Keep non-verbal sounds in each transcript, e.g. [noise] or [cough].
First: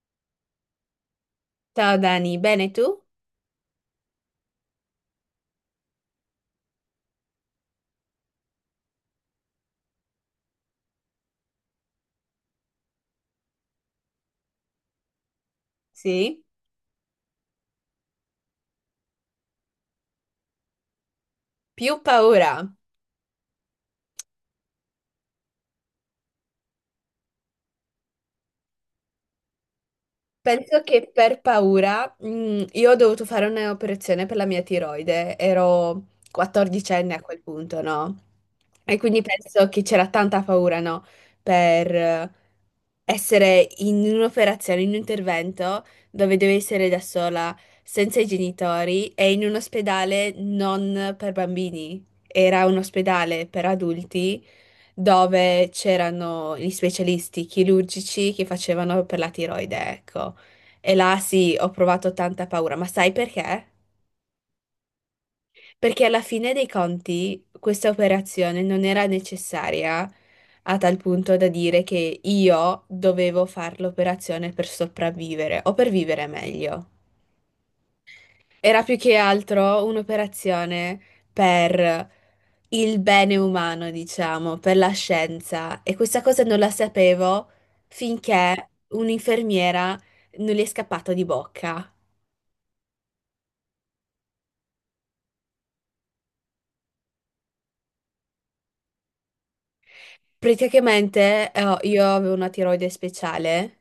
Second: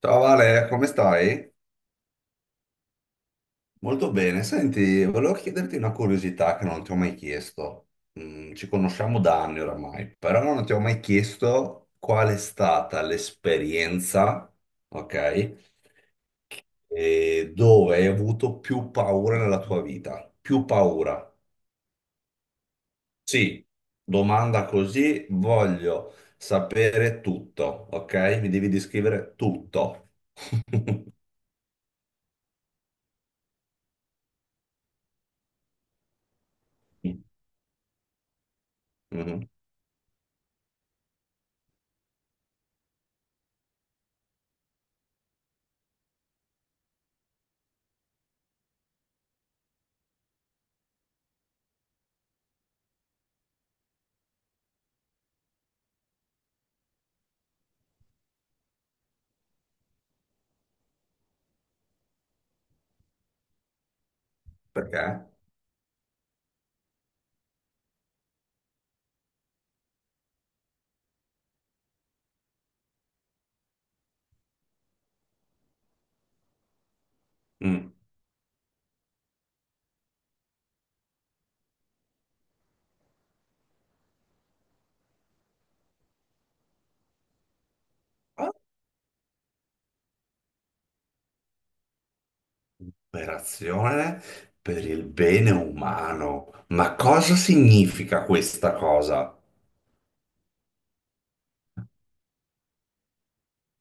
Ciao Vale, come stai? Ciao Dani, bene tu? Molto bene. Senti, volevo chiederti una curiosità che non ti ho mai chiesto. Ci conosciamo da anni oramai, però non ti ho mai chiesto qual è stata l'esperienza, ok? Sì? E dove hai avuto più paura nella tua vita? Più paura. Più paura. Sì, domanda così, voglio sapere tutto, ok? Mi devi descrivere tutto. Penso [laughs] che per paura, io ho dovuto fare un'operazione per la mia tiroide, ero 14enne a quel punto, no? E quindi Mhm. penso che c'era tanta paura, no? Per essere in un'operazione, in un intervento dove devi essere da sola, senza i genitori e in un ospedale non per bambini. Era un ospedale per adulti dove c'erano gli specialisti chirurgici che facevano per la tiroide, ecco. E là sì, ho provato tanta paura, ma sai perché? Perché? Perché alla fine dei conti questa operazione non era necessaria a tal punto da dire che io dovevo fare l'operazione per sopravvivere o per vivere meglio. Mm. Era più che altro un'operazione per il bene umano, diciamo, per la scienza. E questa cosa non la sapevo finché un'infermiera non gli è scappato di bocca. Operazione per il bene umano. Ma cosa significa questa cosa? Praticamente io avevo una tiroide speciale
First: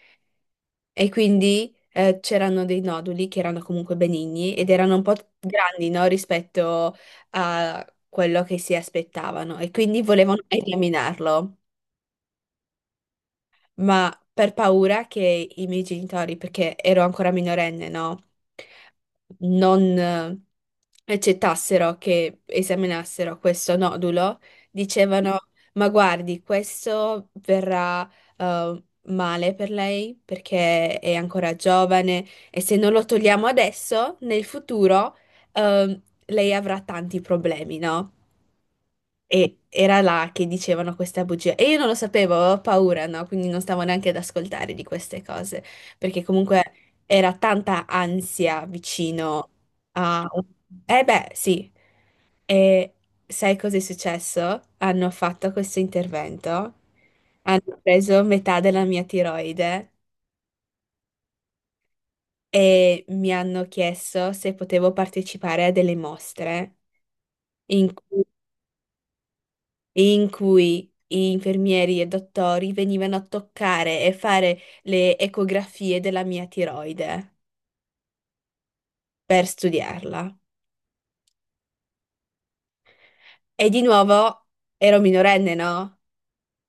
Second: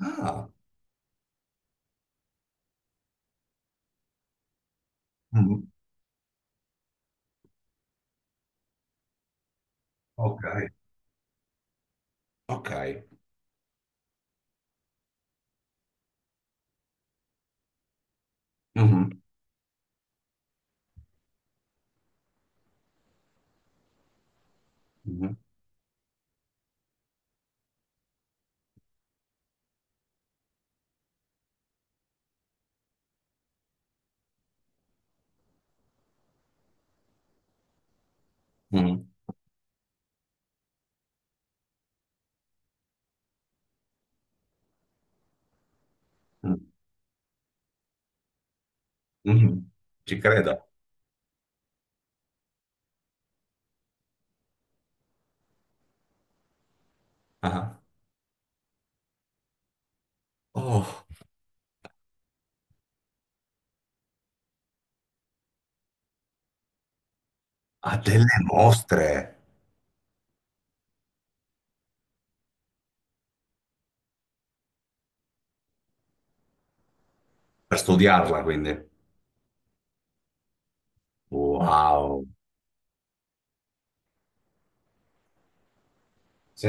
Ah, e quindi c'erano dei noduli che erano comunque benigni ed erano un po' mm, grandi, no, rispetto a quello che si aspettavano e quindi volevano ok, eliminarlo. ok. Ma per paura che i miei genitori, perché ero ancora minorenne, no? Mhm, Non accettassero che esaminassero questo nodulo, mhm, dicevano: "Ma guardi, questo verrà eh, male per lei perché è ancora giovane e se non lo togliamo adesso, nel futuro eh, lei avrà tanti problemi, no?" mhm, E era là che dicevano questa bugia. E io non lo sapevo, avevo paura, no? Quindi non stavo neanche ad ascoltare di queste cose, perché mhm, comunque era tanta ansia vicino mhm. Ci a... credo. Eh beh, sì. E sai cosa è successo? Hanno fatto questo intervento, hanno Ah. preso metà della mia tiroide Oh, e mi hanno chiesto se potevo partecipare a delle mostre ha delle mostre in cui infermieri e dottori venivano a toccare e fare le ecografie della mia tiroide per studiarla, quindi. per studiarla. Wow. E di nuovo ero minorenne, no? Sì.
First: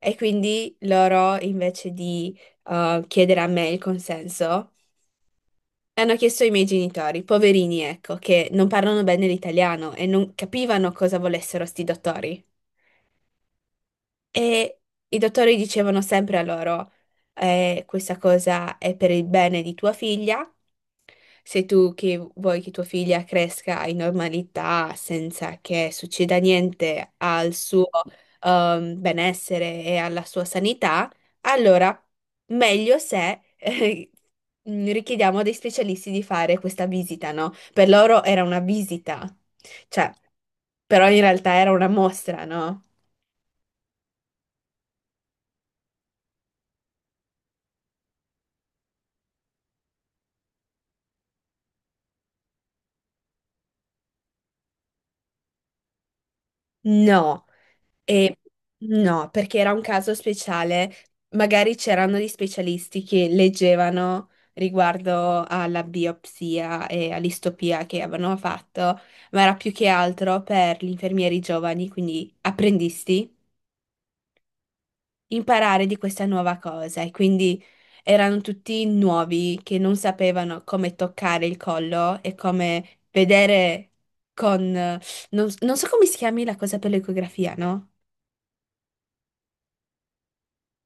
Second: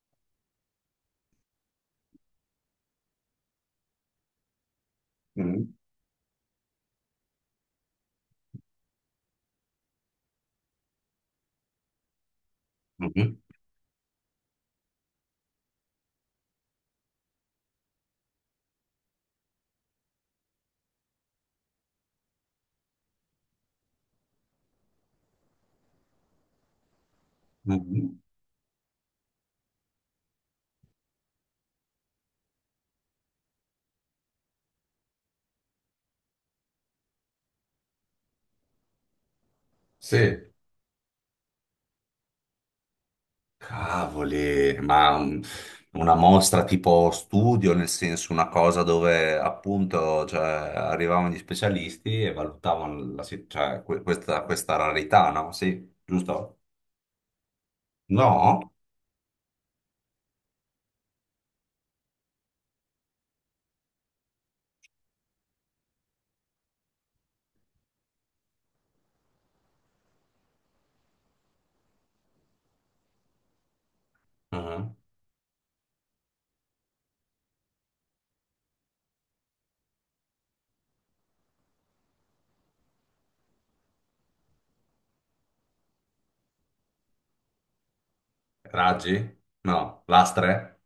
E quindi loro, invece di chiedere a me il consenso, Mhm, hanno chiesto ai miei genitori, poverini, ecco, che non parlano bene l'italiano e non capivano cosa volessero sti dottori. mhm, E i dottori dicevano sempre a loro, questa cosa è per il bene di tua figlia, se tu che vuoi che tua figlia cresca in normalità senza che succeda niente al suo mhm. Benessere e alla sua sanità, allora meglio se richiediamo a dei specialisti di fare questa visita, no? Per loro era una visita, cioè, Sì. però in realtà era una mostra, no? Cavoli, ma una mostra tipo studio, nel senso una cosa dove appunto cioè, arrivavano gli specialisti e valutavano cioè, questa, questa rarità, no? Sì, giusto? No. E No? no, perché era un caso speciale, magari c'erano gli specialisti che leggevano riguardo alla biopsia e all'istopia che avevano fatto, ma era più che altro per gli infermieri giovani, quindi apprendisti, Mhm. imparare di questa nuova cosa. E quindi erano tutti nuovi che non sapevano come toccare il collo e come vedere con... Non so come si chiami la cosa per l'ecografia, no? Raggi? No. Lastre?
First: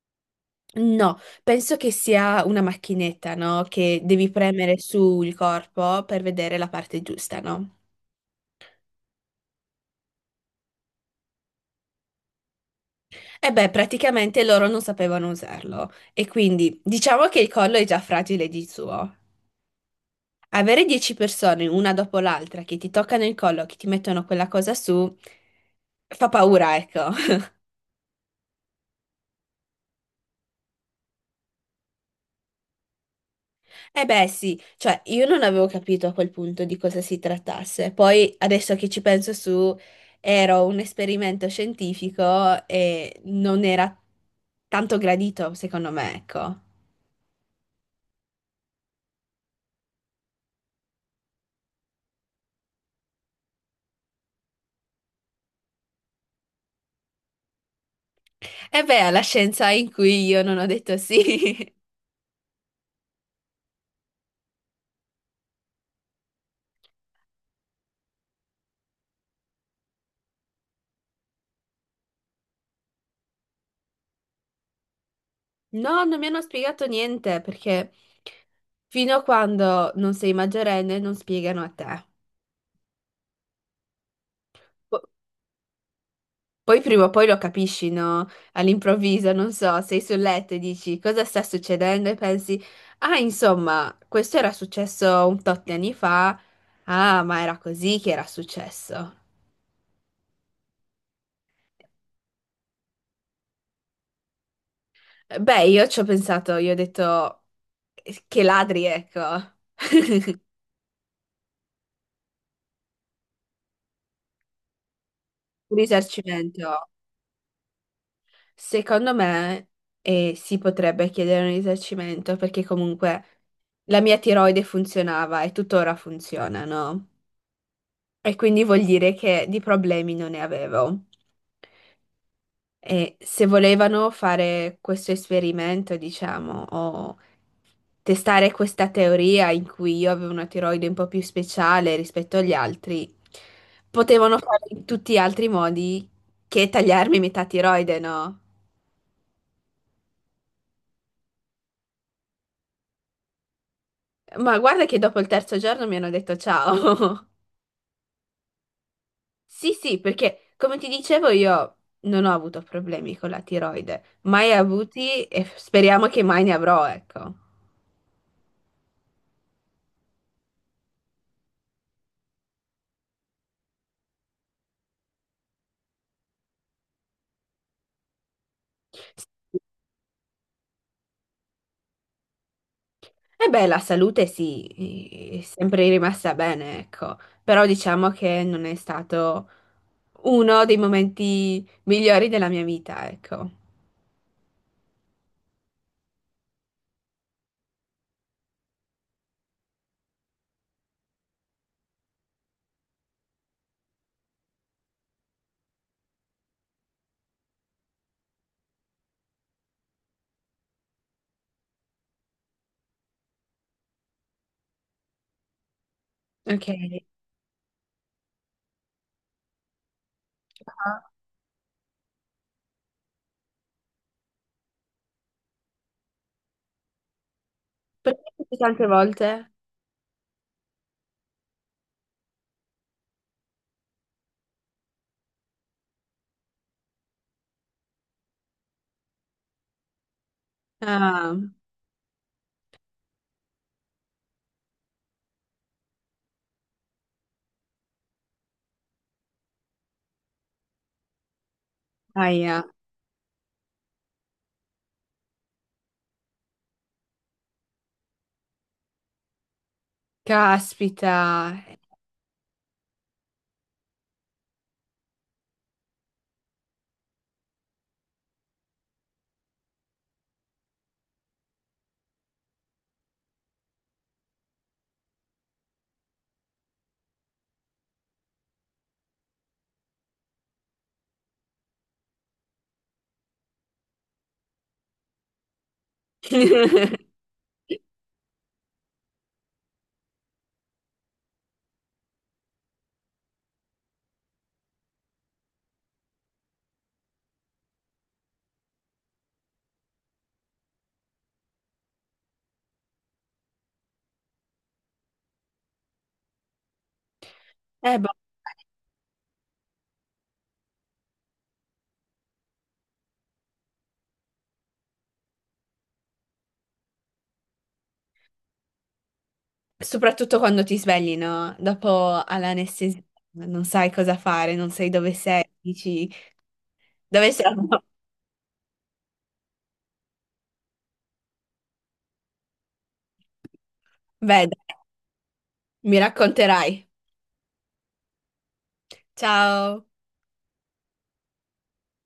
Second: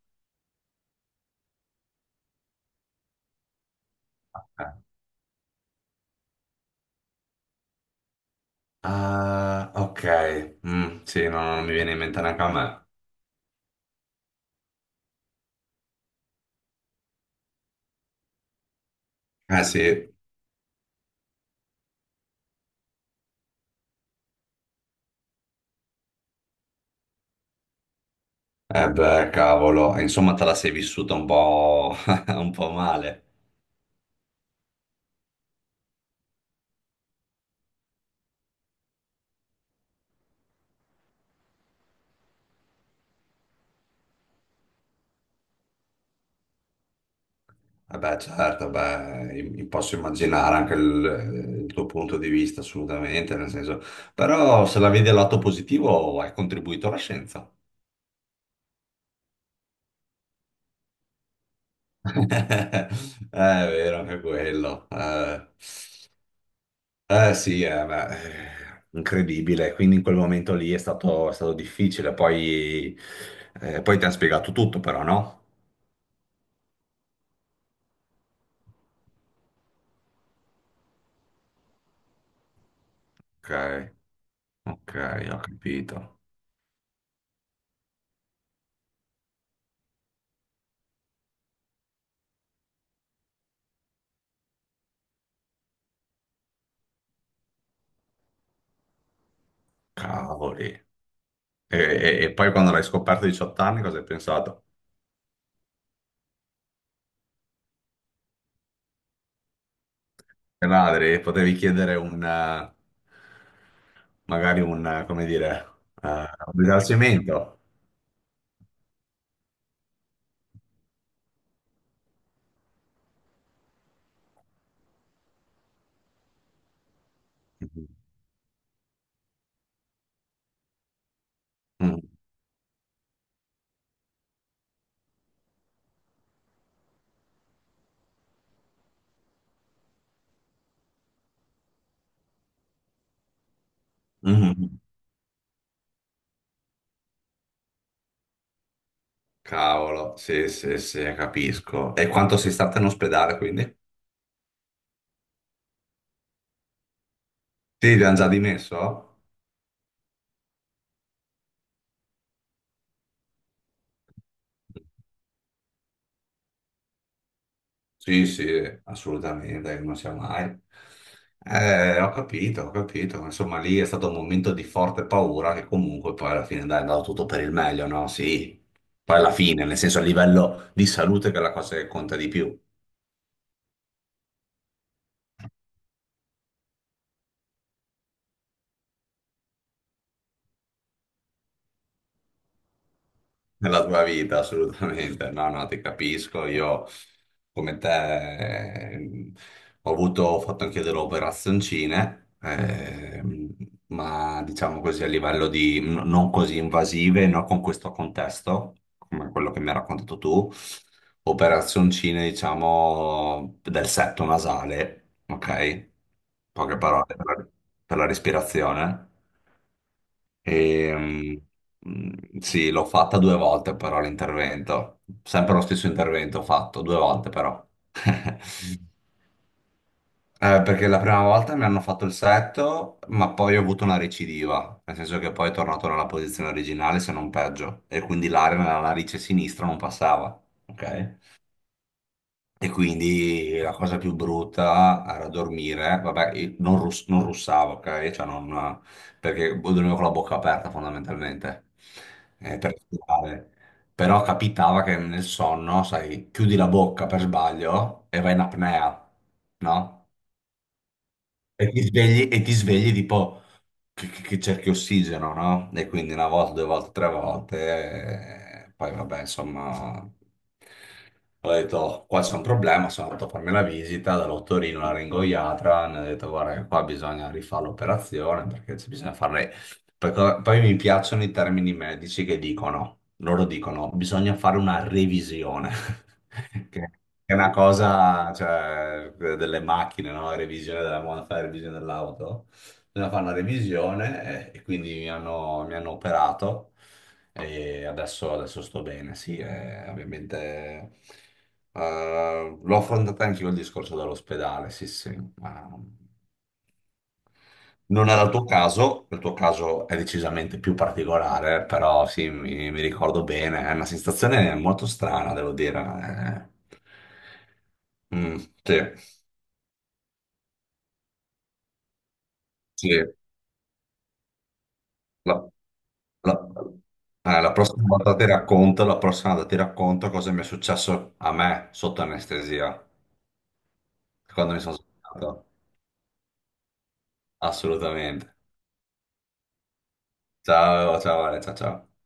No, penso che sia una macchinetta, no? Che devi premere Eh. sul corpo per vedere la parte giusta, no? Ah, ok. Sì, no, non mi viene in mente neanche a me. E beh, praticamente loro non sapevano usarlo e quindi diciamo che il collo è già fragile di suo. Eh sì, eh Avere 10 persone, una dopo l'altra, che ti toccano il collo, che ti mettono quella cosa su, fa paura, ecco. beh, cavolo, insomma te la sei vissuta un po', [laughs] un po' male. Eh beh sì, cioè io non avevo capito a quel punto di cosa si trattasse, poi adesso che ci penso su, era un esperimento scientifico e non era tanto gradito secondo me, ecco. Vabbè, certo, beh, posso immaginare anche il tuo punto di vista, assolutamente, nel senso, però se la vedi dal lato positivo hai contribuito alla scienza. E beh, alla scienza in cui io non ho detto sì. [laughs] È vero, anche quello. Sì, beh, incredibile, quindi in quel momento lì è stato difficile, poi, poi ti hanno spiegato tutto però, no? [laughs] No, non mi hanno spiegato niente perché fino a quando non sei maggiorenne non spiegano a te. Ok, ok, ho capito. Poi prima o poi lo capisci, no? All'improvviso, non so, sei sul letto e dici cosa sta succedendo e pensi, ah, insomma, questo era successo un tot di anni fa, ah, ma era così che era successo. Cavoli. E, e poi quando l'hai scoperto a 18 anni cosa hai pensato? Beh, io ci ho pensato, io ho detto: che ladri, ecco, un Le madri, potevi chiedere un, magari un, come dire, un risarcimento." risarcimento. Secondo me si potrebbe chiedere un risarcimento perché comunque la mia tiroide funzionava e tuttora funziona, no? Mhm. E quindi vuol dire che di problemi non ne avevo. Mm. E se volevano fare questo esperimento, diciamo, o testare questa teoria in cui io avevo una tiroide un po' più speciale rispetto agli altri, potevano fare Mhm. in tutti gli altri modi che tagliarmi metà tiroide, no? Cavolo, sì, sì, sì, capisco. E quanto sei stata in ospedale, quindi? Ma guarda che dopo il terzo giorno mi hanno detto ciao. [laughs] Sì, ti hanno già dimesso? Sì, sì, perché come ti dicevo io non ho avuto problemi con la tiroide, mai avuti e f- speriamo che mai ne avrò, ecco. Sì, sì, assolutamente, non sia mai. Ho capito, ho capito. Insomma, lì è stato un momento di forte paura che comunque poi alla fine dai, è andato tutto per il meglio, no? Sì, poi alla fine, nel senso a livello di salute che è la cosa che conta di più. E beh, la salute sì, è sempre rimasta bene, ecco, però diciamo che non è stato uno dei momenti migliori della mia vita, ecco. Nella tua vita, assolutamente. No, no, ti capisco. Io, come te, ho avuto, ho fatto anche delle operazioncine, ma diciamo così a livello di non così invasive, no, con questo contesto, come quello che mi hai raccontato tu. Operazioncine, diciamo, del setto nasale, ok? Ok. Poche parole per la respirazione. E, Ah, sì, l'ho fatta due volte però l'intervento, sempre lo stesso intervento ho fatto, due volte però. perché [laughs] tutte tante volte? Perché la prima volta mi hanno fatto il setto, ma poi ho avuto una recidiva, nel senso che poi è tornato nella posizione originale se non peggio, e quindi l'aria nella narice sinistra non passava, ok? Ah, E quindi la cosa più brutta era dormire, vabbè, io non, non russavo, ok? Cioè non, perché boh, dormivo con la bocca aperta fondamentalmente, aia, per respirare. Però capitava che nel sonno, sai, chiudi la bocca per sbaglio e vai in apnea, no? caspita. E ti svegli tipo che, che cerchi ossigeno, no? E quindi una volta, due volte, tre volte, poi vabbè, insomma, ho detto, "Oh, qua c'è un problema", sono andato a farmi la visita dall'ottorino, la ringoiatra, mi ha detto, guarda, che qua bisogna rifare l'operazione perché ci bisogna fare... Perché poi mi piacciono i termini medici che dicono, loro dicono, bisogna fare una revisione. [laughs] [laughs] È una cosa, cioè, delle macchine, no? Revisione della moda, fare la revisione dell'auto. Bisogna fare una revisione e, quindi mi hanno operato e adesso, adesso sto bene. Sì, ovviamente l'ho affrontata anche io il discorso dall'ospedale, sì, sì. Non boh. era il tuo caso è decisamente più particolare, però sì, mi ricordo bene, è una sensazione molto strana, devo dire. Eh. Sì, Soprattutto quando ti svegli, no? Dopo sì. all'anestesia non sai cosa fare, non sai dove La, sei, dici la- dove la siamo? prossima [laughs] volta ti racconto, la prossima volta ti racconto cosa mi è successo a me sotto anestesia, Beh, quando mi dai, sono svegliato. mi racconterai. Assolutamente. Ciao! Ciao, ciao, Ale, ciao, ciao.